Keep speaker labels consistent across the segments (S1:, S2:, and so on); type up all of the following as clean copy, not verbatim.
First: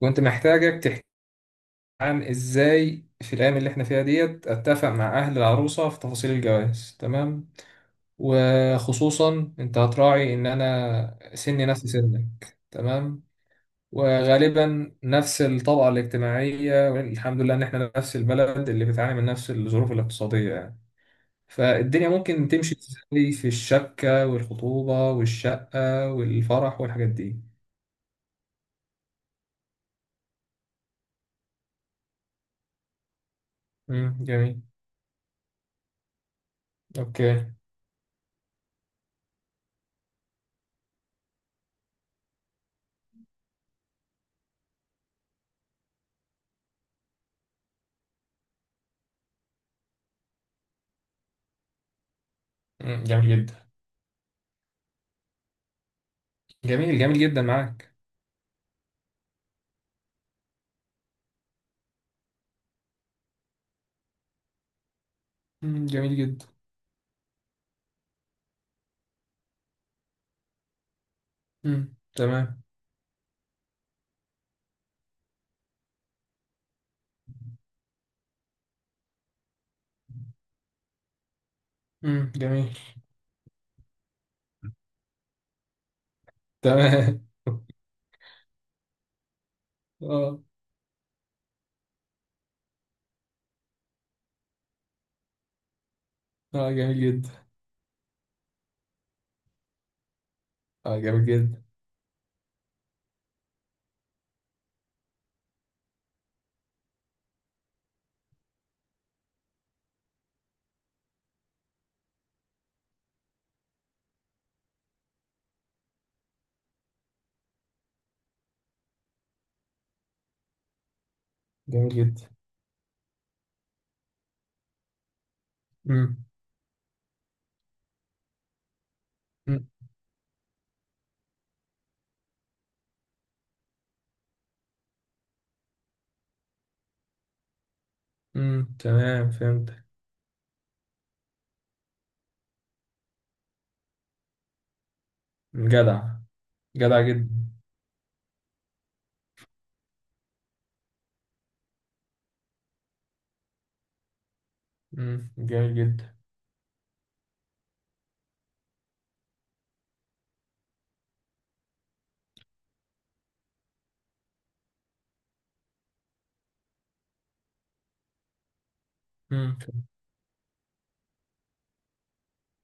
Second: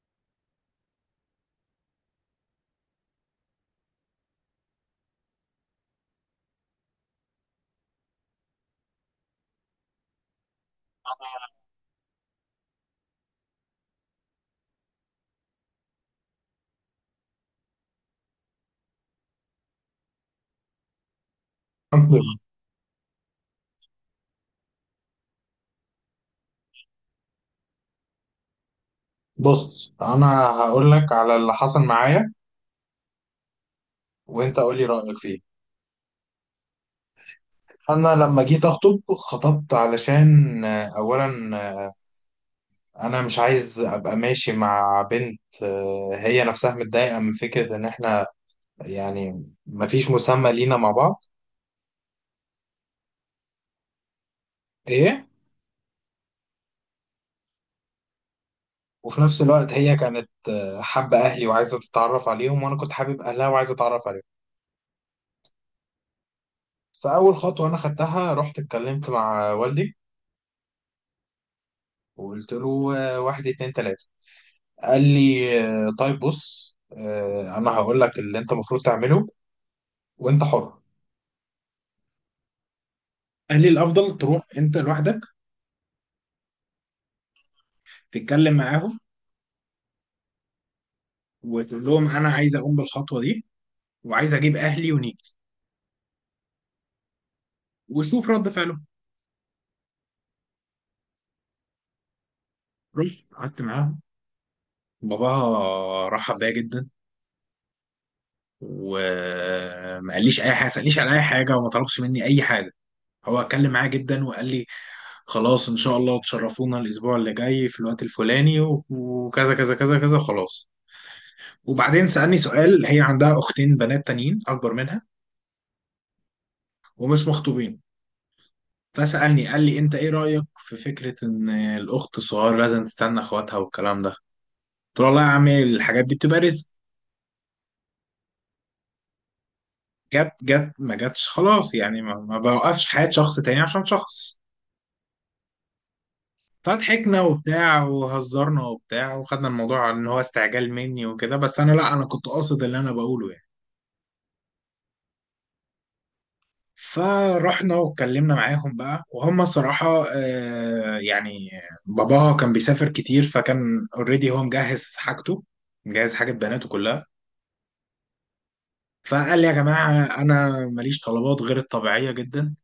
S1: كنت محتاجك تحكي عن ازاي في الايام اللي احنا فيها ديت اتفق مع اهل العروسه في تفاصيل الجواز. تمام. وخصوصا انت هتراعي ان انا سني نفس سنك. تمام. وغالبا نفس الطبقه الاجتماعيه، والحمد لله ان احنا نفس البلد اللي بتعاني من نفس الظروف الاقتصاديه، يعني فالدنيا ممكن تمشي ازاي في الشبكه والخطوبه والشقه والفرح والحاجات دي.
S2: بص، انا هقول لك على اللي حصل معايا. وانت
S1: جميل.
S2: قول لي رايك فيه.
S1: اوكي.
S2: انا لما جيت اخطب خطبت علشان اولا، انا مش عايز ابقى ماشي مع بنت هي نفسها متضايقه من فكره ان احنا يعني مفيش مسمى لينا مع بعض.
S1: جميل جدا.
S2: ايه.
S1: جميل جدا معاك.
S2: وفي نفس الوقت هي كانت حابه اهلي وعايزه تتعرف عليهم، وانا كنت حابب اهلها وعايزه اتعرف عليهم.
S1: جميل جدا.
S2: فاول خطوه انا خدتها رحت اتكلمت مع والدي وقلت
S1: تمام.
S2: له واحد اتنين تلاته. قال لي طيب بص، انا هقول لك اللي انت المفروض تعمله وانت حر.
S1: جميل.
S2: قال لي الافضل تروح انت لوحدك
S1: تمام
S2: تتكلم معاهم
S1: اه.
S2: وتقول لهم انا عايز اقوم بالخطوه دي وعايز اجيب اهلي ونيجي
S1: اه جميل جدا.
S2: وشوف رد فعلهم.
S1: اه جميل جدا.
S2: رحت قعدت معاهم. باباها رحب بيا جدا وما قاليش اي حاجه سالنيش على اي حاجه وما طلبش مني اي حاجه. هو اتكلم معايا جدا وقال لي خلاص ان شاء الله تشرفونا الاسبوع اللي جاي في الوقت الفلاني وكذا كذا كذا كذا خلاص.
S1: جميل
S2: وبعدين
S1: جدا.
S2: سألني سؤال. هي عندها أختين بنات تانيين أكبر منها
S1: مم.
S2: ومش مخطوبين. فسألني قال
S1: مم.
S2: لي أنت إيه رأيك في فكرة إن الأخت الصغيرة لازم تستنى إخواتها والكلام ده؟ قلت له والله يا عمي الحاجات دي بتبقى رزق.
S1: تمام، فهمت.
S2: جت جت ما جتش خلاص يعني، ما بوقفش حياة شخص تاني عشان شخص.
S1: جدع. جدع
S2: فضحكنا
S1: جدا.
S2: وبتاع وهزرنا وبتاع وخدنا الموضوع إن هو استعجال مني وكده، بس أنا لا، أنا كنت قاصد اللي أنا بقوله يعني.
S1: جميل جدا.
S2: فرحنا واتكلمنا معاهم بقى، وهم صراحة يعني باباها كان بيسافر كتير، فكان اوريدي هو مجهز حاجته، مجهز حاجة بناته كلها. فقال لي يا
S1: مم.
S2: جماعة، أنا ماليش طلبات غير الطبيعية جدا،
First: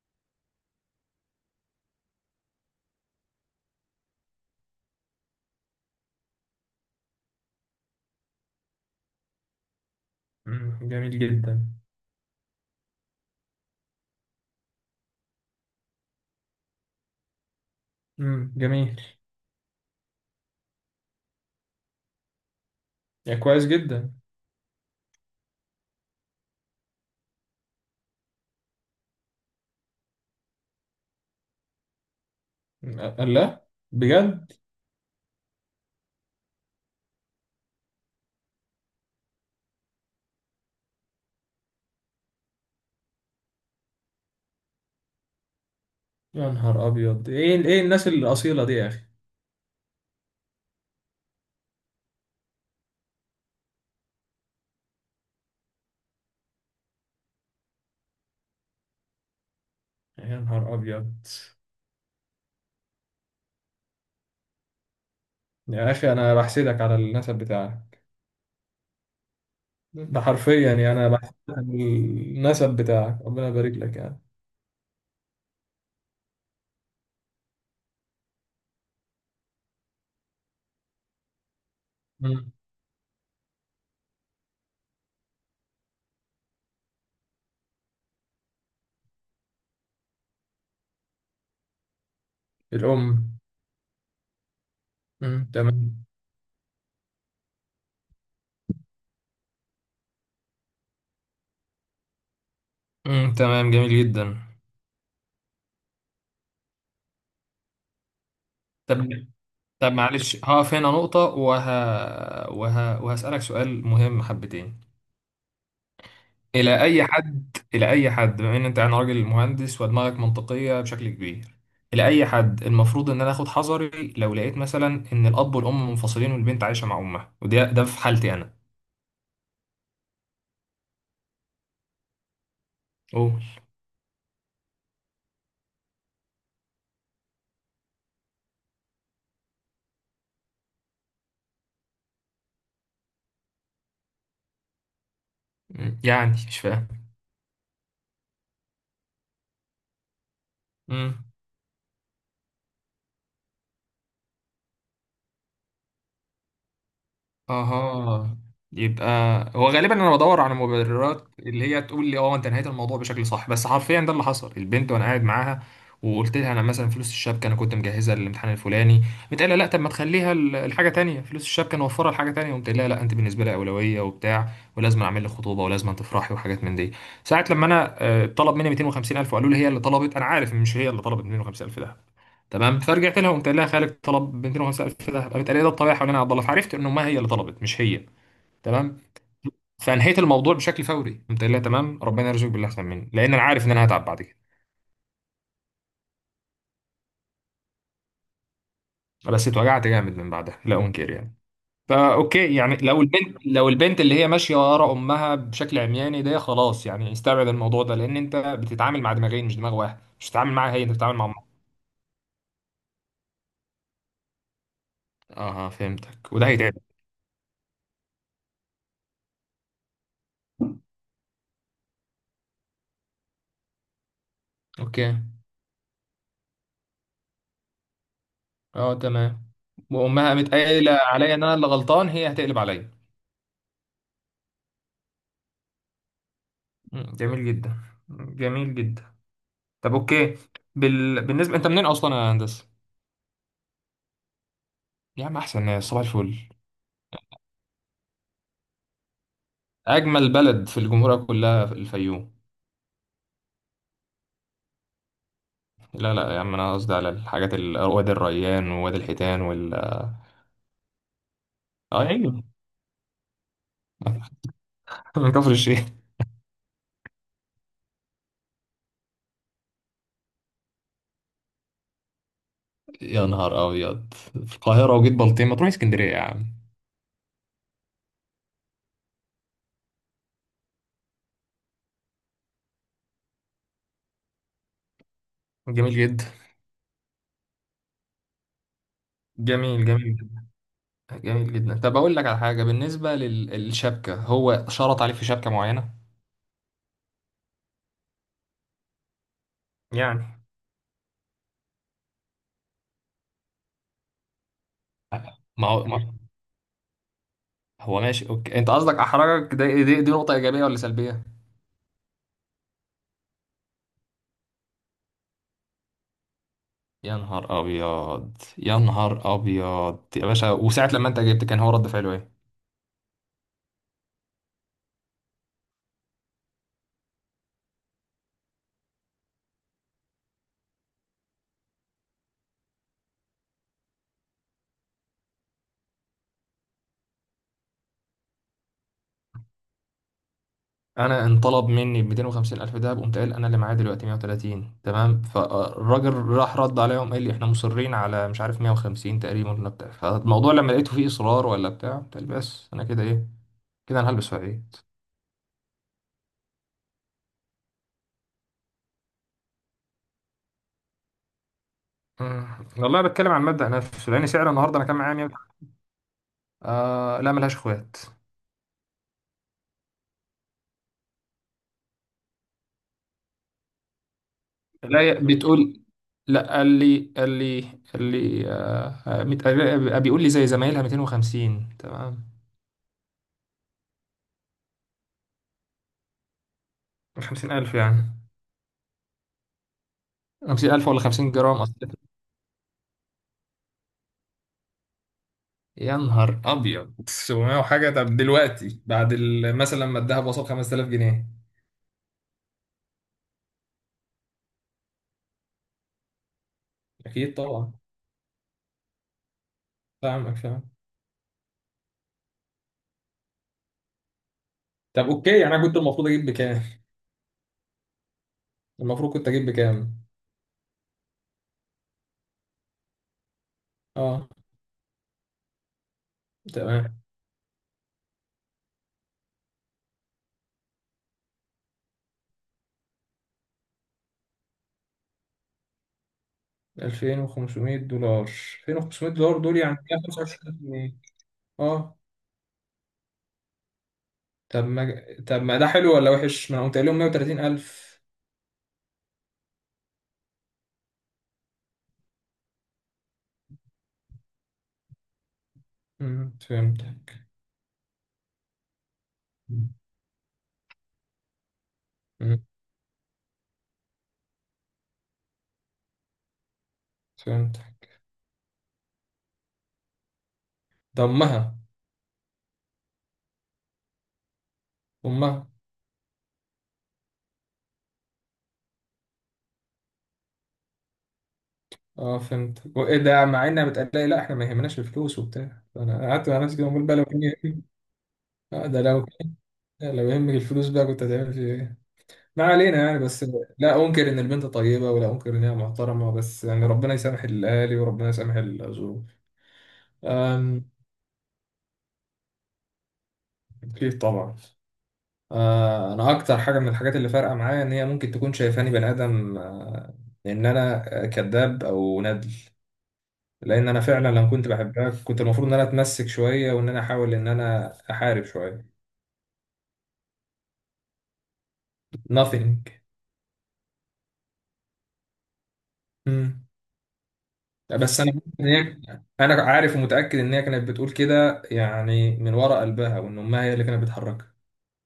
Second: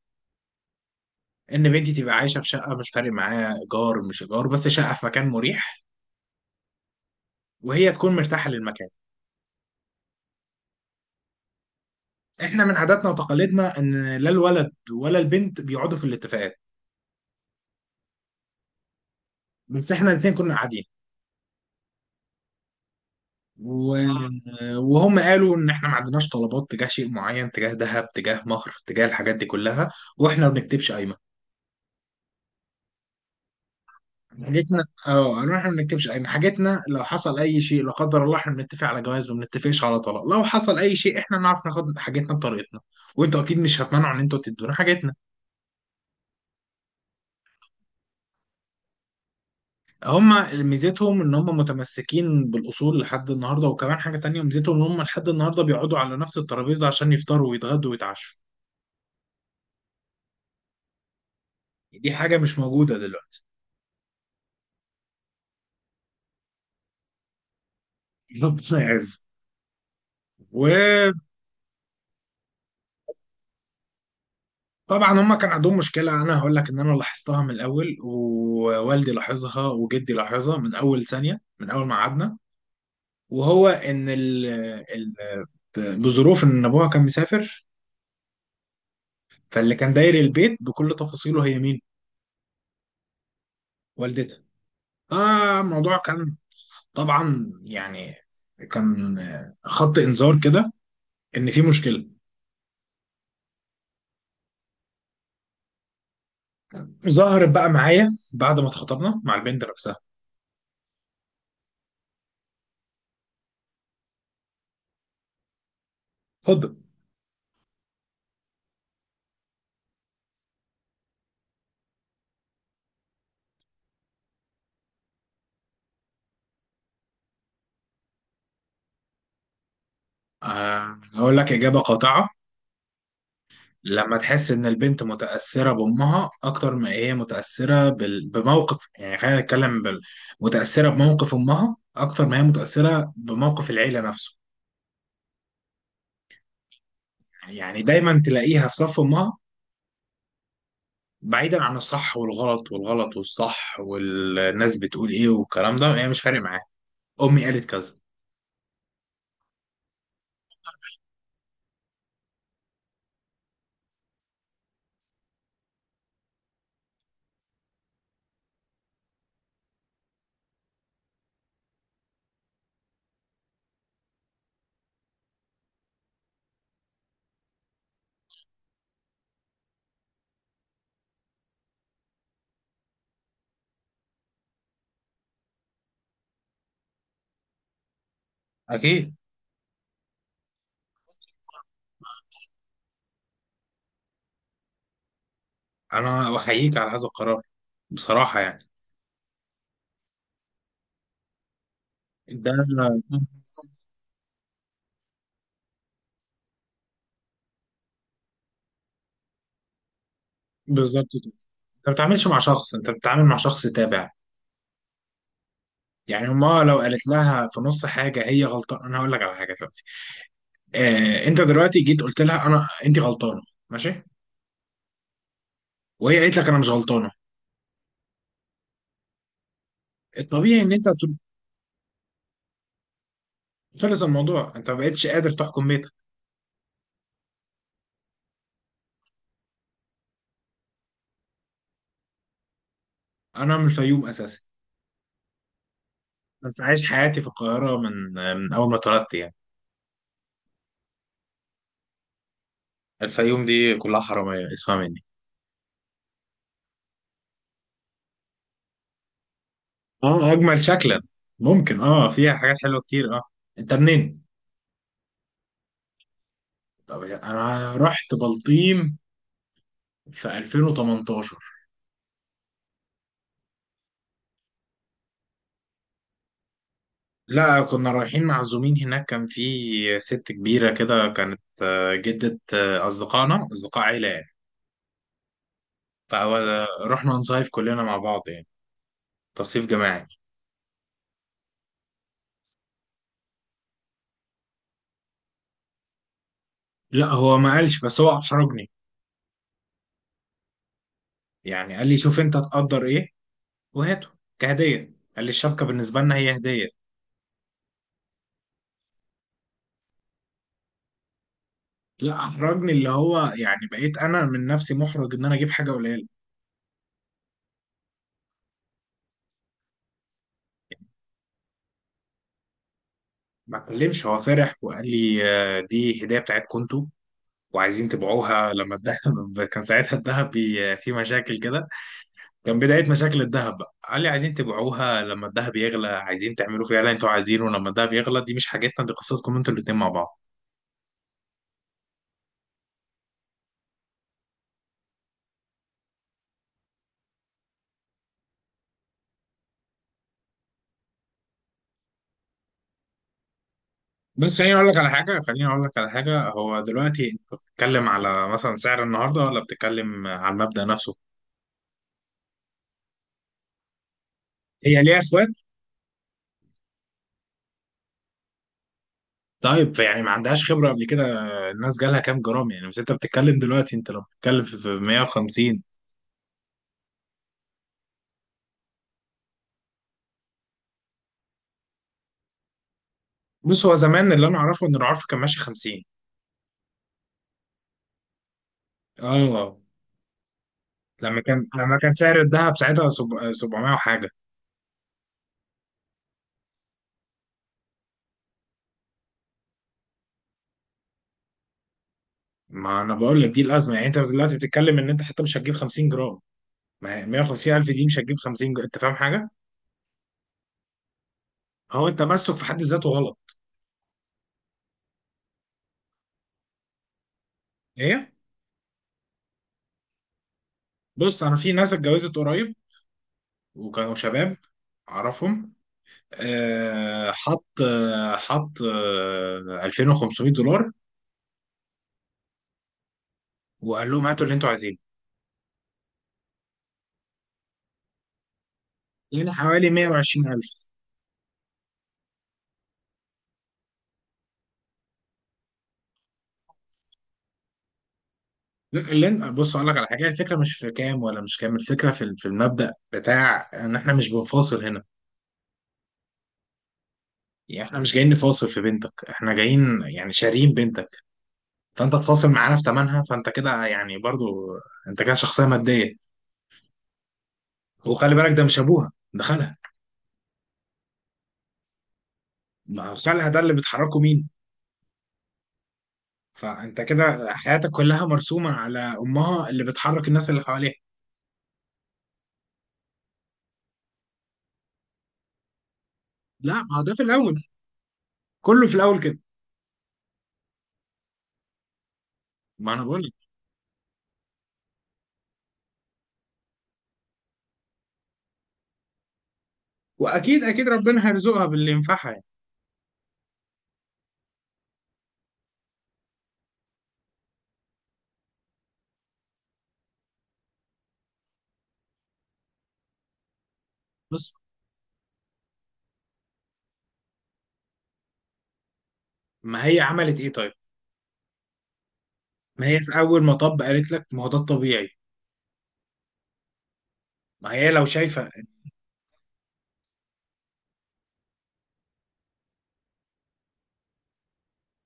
S2: إن بنتي تبقى عايشة في شقة، مش فارق معاها إيجار مش إيجار، بس شقة في مكان مريح وهي تكون مرتاحة للمكان.
S1: جميل جدا.
S2: إحنا من عاداتنا وتقاليدنا إن لا الولد ولا البنت بيقعدوا في الاتفاقات،
S1: جميل.
S2: بس إحنا الاتنين كنا قاعدين.
S1: يعني كويس
S2: و...
S1: جدا.
S2: وهم قالوا ان احنا ما عندناش طلبات تجاه شيء معين، تجاه ذهب، تجاه مهر، تجاه الحاجات دي كلها. واحنا ما بنكتبش قايمه.
S1: الله، بجد.
S2: حاجتنا، قالوا احنا ما بنكتبش قايمه، حاجتنا لو حصل اي شيء لا قدر الله احنا بنتفق على جواز ما بنتفقش على طلاق. لو حصل اي شيء احنا نعرف ناخد حاجتنا بطريقتنا، وانتوا اكيد مش هتمنعوا ان انتوا تدونا حاجتنا.
S1: يا نهار ابيض، ايه ايه الناس الاصيله دي يا اخي.
S2: هم ميزتهم ان هم متمسكين بالاصول لحد النهارده. وكمان حاجه تانية، ميزتهم ان هم لحد النهارده بيقعدوا على نفس الترابيزه عشان يفطروا ويتغدوا ويتعشوا.
S1: يا نهار ابيض.
S2: دي حاجه مش موجوده دلوقتي.
S1: يا اخي انا بحسدك على النسب بتاعك.
S2: ربنا يعز.
S1: ده حرفيا يعني انا
S2: وطبعا
S1: بحس. النسب بتاعك، ربنا يبارك لك يعني.
S2: هما كان عندهم مشكلة، أنا هقول لك إن أنا لاحظتها من الأول ووالدي لاحظها وجدي لاحظها من أول ثانية من أول ما قعدنا.
S1: مم.
S2: وهو إن ال ال بظروف إن أبوها كان مسافر، فاللي كان داير البيت بكل تفاصيله هي مين؟
S1: الام.
S2: والدتها.
S1: مم.
S2: فالموضوع
S1: تمام.
S2: كان طبعا يعني كان خط إنذار كده إن في مشكلة.
S1: مم. تمام، جميل جدا.
S2: ظهرت بقى معايا بعد ما
S1: طب،
S2: اتخطبنا مع البنت
S1: طب
S2: نفسها.
S1: معلش هقف هنا نقطة، وهسألك سؤال مهم حبتين.
S2: اتفضل.
S1: إلى أي حد بما إن أنت يعني راجل مهندس ودماغك منطقية بشكل كبير، إلى أي حد المفروض إن أنا آخد حذري لو لقيت مثلا إن الأب والأم منفصلين والبنت عايشة مع أمها؟ وده في حالتي أنا.
S2: هقول لك إجابة قاطعة.
S1: أوه.
S2: لما تحس ان البنت متاثره بامها اكتر ما هي متاثره بموقف، يعني خلينا نتكلم متاثره بموقف امها اكتر ما هي متاثره بموقف العيله نفسه.
S1: مم. يعني مش فاهم.
S2: يعني دايما تلاقيها في صف امها،
S1: مم.
S2: بعيدا عن الصح والغلط والغلط والصح والناس بتقول ايه والكلام ده، هي مش فارق معاها. امي قالت كذا.
S1: اها. يبقى، هو غالبا انا بدور على مبررات اللي هي تقول لي اه انت نهيت الموضوع بشكل صح، بس حرفيا ده اللي حصل. البنت وانا قاعد معاها وقلت لها انا مثلا فلوس الشبكه انا كنت مجهزها للامتحان الفلاني، بتقول لا طب ما تخليها الحاجه تانية، فلوس الشبكه نوفرها لحاجه تانية. قمت قايل لها لا انت بالنسبه لي اولويه وبتاع، ولازم اعمل لك خطوبه ولازم تفرحي وحاجات من دي. ساعه لما انا طلب مني 250,000 وقالوا لي هي اللي طلبت، انا عارف إن مش هي اللي طلبت 250,000 ده. تمام، فرجعت لها وقمت قايل لها خالد طلب 250,000 ذهب، قامت قايله لي ده الطبيعي حوالين عبد الله، فعرفت انه ما هي اللي طلبت، مش هي. تمام.
S2: اكيد.
S1: فانهيت الموضوع بشكل فوري، قمت قايل لها تمام ربنا يرزقك باللي احسن مني، لان انا عارف ان انا هتعب بعد كده.
S2: انا احييك على هذا القرار بصراحه يعني.
S1: بس اتوجعت جامد من بعدها لا انكر يعني. فا
S2: ده
S1: اوكي، يعني لو البنت اللي هي ماشيه ورا امها بشكل عمياني، ده خلاص يعني استبعد الموضوع ده، لان انت بتتعامل مع دماغين مش دماغ واحد، مش بتتعامل معاها هي، انت
S2: بالظبط
S1: بتتعامل مع
S2: كده.
S1: امها.
S2: انت ما بتتعاملش مع شخص، انت بتتعامل مع شخص تابع.
S1: اه
S2: يعني
S1: فهمتك، وده
S2: هما
S1: هيتعب.
S2: لو قالت لها في نص حاجه هي غلطانه، انا هقول لك على حاجه دلوقتي. آه، انت دلوقتي جيت قلت لها انا انت غلطانه. ماشي.
S1: اوكي.
S2: وهي قالت لك انا مش غلطانه.
S1: اه تمام. وامها قامت
S2: الطبيعي ان انت
S1: قايله
S2: تقول-
S1: عليا ان انا اللي غلطان، هي هتقلب عليا.
S2: خلص الموضوع، انت ما بقتش قادر تحكم بيتك.
S1: مم. جميل جدا. جميل جدا. طب اوكي، بال... بالنسبه انت منين اصلا يا هندسه؟
S2: انا من الفيوم اساسا،
S1: يا عم احسن، يا صباح الفل.
S2: بس عايش حياتي في القاهره من من اول ما اتولدت يعني.
S1: اجمل بلد في الجمهوريه كلها في الفيوم.
S2: الفيوم دي كلها حراميه اسمها مني.
S1: لا لا يا عم، انا قصدي على الحاجات ال... وادي الريان ووادي الحيتان وال...
S2: اه، اجمل شكلا. ممكن،
S1: اه
S2: اه فيها
S1: ايوه.
S2: حاجات حلوه كتير. اه. انت منين؟
S1: من كفر الشيخ.
S2: طب انا رحت بلطيم في 2018.
S1: يا نهار ابيض، في القاهره وجيت بلطيم؟ ما تروح اسكندريه يا عم.
S2: لا كنا رايحين معزومين هناك، كان في ست كبيرة كده كانت جدة أصدقائنا، أصدقاء عيلة يعني.
S1: جميل جدا.
S2: فرحنا نصيف كلنا مع بعض، يعني تصيف
S1: جميل
S2: جماعي.
S1: جميل جدا جميل جدا. طب اقول لك على حاجه، بالنسبه للشبكه، هو شرط عليك في شبكه معينه
S2: لا هو ما قالش، بس هو أحرجني
S1: يعني؟
S2: يعني. قال لي شوف أنت تقدر إيه وهاته كهدية. قال لي الشبكة
S1: ما هو.
S2: بالنسبة لنا هي هدية.
S1: هو ماشي اوكي، انت قصدك احرجك ده، دي نقطة ايجابية ولا سلبية؟
S2: لا، أحرجني اللي هو يعني بقيت أنا من نفسي محرج إن أنا أجيب حاجة قليلة.
S1: يا نهار ابيض. يا نهار ابيض يا باشا. وساعة لما انت جبت، كان هو رد فعله ايه؟
S2: ما اتكلمش، هو فرح وقال لي دي هدية بتاعتكم انتوا، وعايزين تبيعوها لما الذهب كان ساعتها الذهب في مشاكل كده. كان بداية مشاكل الذهب بقى قال لي عايزين تبيعوها لما الذهب يغلى، عايزين تعملوا فيها اللي انتوا عايزينه لما الذهب يغلى. دي مش حاجتنا، دي قصتكم انتوا الاتنين مع بعض.
S1: انا انطلب مني ب 250 الف دهب، قمت قايل انا اللي معايا دلوقتي 130. تمام. فالراجل راح رد عليهم قال لي احنا مصرين على مش عارف 150 تقريبا ولا بتاع. فالموضوع لما لقيته فيه اصرار ولا بتاع، قلت بس انا كده ايه، كده انا هلبس في
S2: بس خليني اقول
S1: عيد.
S2: لك على حاجة، خليني اقول لك على حاجة. هو دلوقتي انت بتتكلم على مثلا سعر النهاردة، ولا بتتكلم على المبدأ نفسه؟
S1: مم. والله بتكلم عن مبدأ نفسه، لان سعر النهارده
S2: هي
S1: انا كان
S2: ليها
S1: معايا
S2: اخوات؟
S1: 100. آه لا، ملهاش اخوات.
S2: طيب يعني ما عندهاش خبرة قبل كده. الناس جالها كام جرام يعني؟ بس انت بتتكلم دلوقتي، انت لو بتتكلم في
S1: لا ي-
S2: 150.
S1: بتقول لا. قال لي بيقول لي زي زمايلها 250. تمام.
S2: بص، هو زمان اللي انا اعرفه ان العرف كان ماشي 50.
S1: 50,000 يعني؟
S2: اه.
S1: 50,000 ولا
S2: لما
S1: 50
S2: كان
S1: جرام اصلا؟
S2: لما كان سعر الذهب ساعتها 700 وحاجه.
S1: يا نهار ابيض، 700 وحاجه؟ طب دلوقتي بعد مثلا لما الدهب وصل 5,000 جنيه.
S2: ما انا بقول لك دي الازمه، يعني انت دلوقتي بتتكلم ان انت حتى مش هتجيب 50 جرام. ما هي
S1: اكيد
S2: 150 الف
S1: طبعا.
S2: دي مش هتجيب 50 جرام، انت فاهم حاجه؟
S1: فاهمك، فاهم.
S2: هو التمسك في حد ذاته غلط.
S1: طب اوكي، يعني انا كنت المفروض اجيب بكام؟
S2: ايه.
S1: المفروض كنت اجيب بكام؟
S2: بص، انا في ناس اتجوزت قريب وكانوا
S1: اه
S2: شباب اعرفهم.
S1: تمام.
S2: حط حط 2500 دولار وقال لهم هاتوا اللي انتوا عايزينه.
S1: 2,500 دولار؟ 2500
S2: يعني
S1: دولار دول
S2: حوالي
S1: يعني 125
S2: 120,000.
S1: جنيه اه. طب ما ده حلو ولا وحش؟ ما انا قلت لهم 130 ألف.
S2: لا، اللي انت بص اقول لك على حاجه، الفكره مش في كام ولا مش كام، الفكره في المبدا بتاع ان احنا مش بنفاصل هنا.
S1: مم، فهمتك
S2: يعني احنا مش جايين نفاصل في بنتك، احنا جايين يعني شاريين بنتك، فانت تفاصل
S1: مم،
S2: معانا في ثمنها، فانت كده يعني برضو انت كده شخصيه ماديه.
S1: فهمتك
S2: وخلي بالك ده مش ابوها، ده خالها.
S1: ده أمها.
S2: ما هو خالها ده اللي بتحركه مين؟
S1: أمها.
S2: فانت كده حياتك كلها مرسومه على امها اللي بتحرك الناس اللي حواليها.
S1: اه فهمت. وإيه ده مع إنها بتقلقي لا إحنا ما يهمناش الفلوس وبتاع؟ أنا قعدت مع نفسي
S2: لا
S1: كده
S2: ما هو
S1: بقول
S2: ده
S1: بقى
S2: في
S1: لو كان
S2: الاول،
S1: يهم-.
S2: كله في
S1: ده
S2: الاول
S1: لو
S2: كده.
S1: كان. لو يهمك الفلوس بقى كنت هتعمل فيه إيه؟ ما
S2: ما
S1: علينا
S2: انا
S1: يعني،
S2: بقول لك.
S1: بس. لا أنكر إن البنت طيبة، ولا أنكر إنها محترمة، بس يعني ربنا يسامح الأهالي وربنا يسامح الظروف.
S2: واكيد
S1: أم.
S2: اكيد ربنا هيرزقها باللي ينفعها يعني.
S1: أكيد طبعا. انا اكتر حاجه من الحاجات اللي فارقه معايا ان هي ممكن تكون شايفاني بني ادم، ان انا كذاب او ندل. لان انا فعلا لما
S2: بص،
S1: كنت بحبها، كنت المفروض ان انا اتمسك شويه وان انا احاول ان انا احارب شويه.
S2: ما هي عملت ايه طيب؟
S1: nothing.
S2: ما هي في اول مطب قالت لك ما هو ده الطبيعي.
S1: مم.
S2: ما هي لو
S1: بس انا
S2: شايفه.
S1: إن هي-. انا عارف ومتاكد ان هي كانت بتقول كده يعني من وراء قلبها، وان امها هي اللي كانت بتحركها.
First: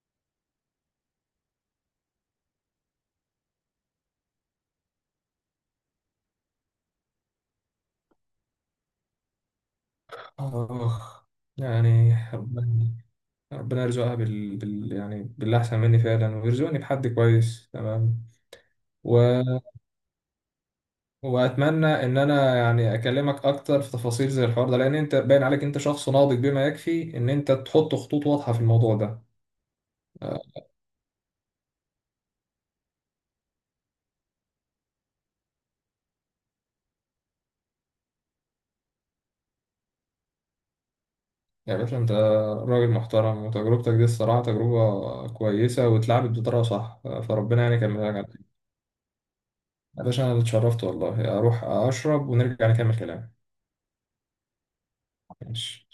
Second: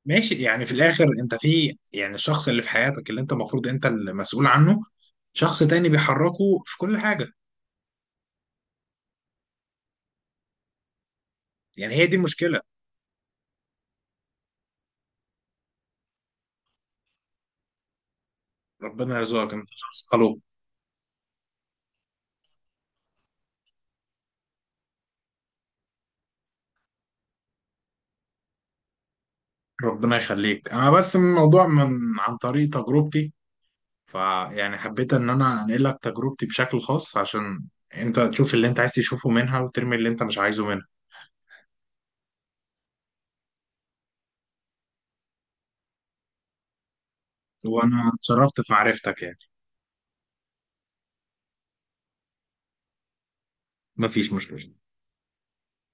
S2: ماشي، يعني في الاخر انت في يعني الشخص اللي في حياتك اللي انت المفروض انت المسؤول عنه، شخص تاني بيحركه في كل حاجه.
S1: اخ.
S2: يعني هي
S1: يعني
S2: دي المشكله.
S1: ربنا، ربنا يرزقها بال... بال... يعني باللي احسن مني فعلا، ويرزقني بحد كويس. تمام.
S2: ربنا
S1: و...
S2: يرزقك، انت شخص خلوق.
S1: واتمنى ان انا يعني اكلمك اكتر في تفاصيل زي الحوار ده، لان انت باين عليك انت شخص ناضج بما يكفي ان انت تحط خطوط واضحه في الموضوع ده.
S2: ربنا
S1: آه،
S2: يخليك. انا بس من الموضوع من عن طريق تجربتي، فيعني حبيت ان انا انقل لك تجربتي بشكل خاص عشان انت تشوف اللي انت عايز تشوفه منها وترمي اللي انت مش عايزه منها.
S1: يا باشا انت راجل محترم، وتجربتك دي الصراحه تجربه كويسه واتلعبت بطريقه صح، فربنا يعني يكملها
S2: وانا
S1: لك على خير.
S2: اتشرفت في معرفتك يعني.
S1: يا باشا انا اتشرفت والله، اروح اشرب ونرجع نكمل كلام.
S2: مفيش مشكله.
S1: ماشي.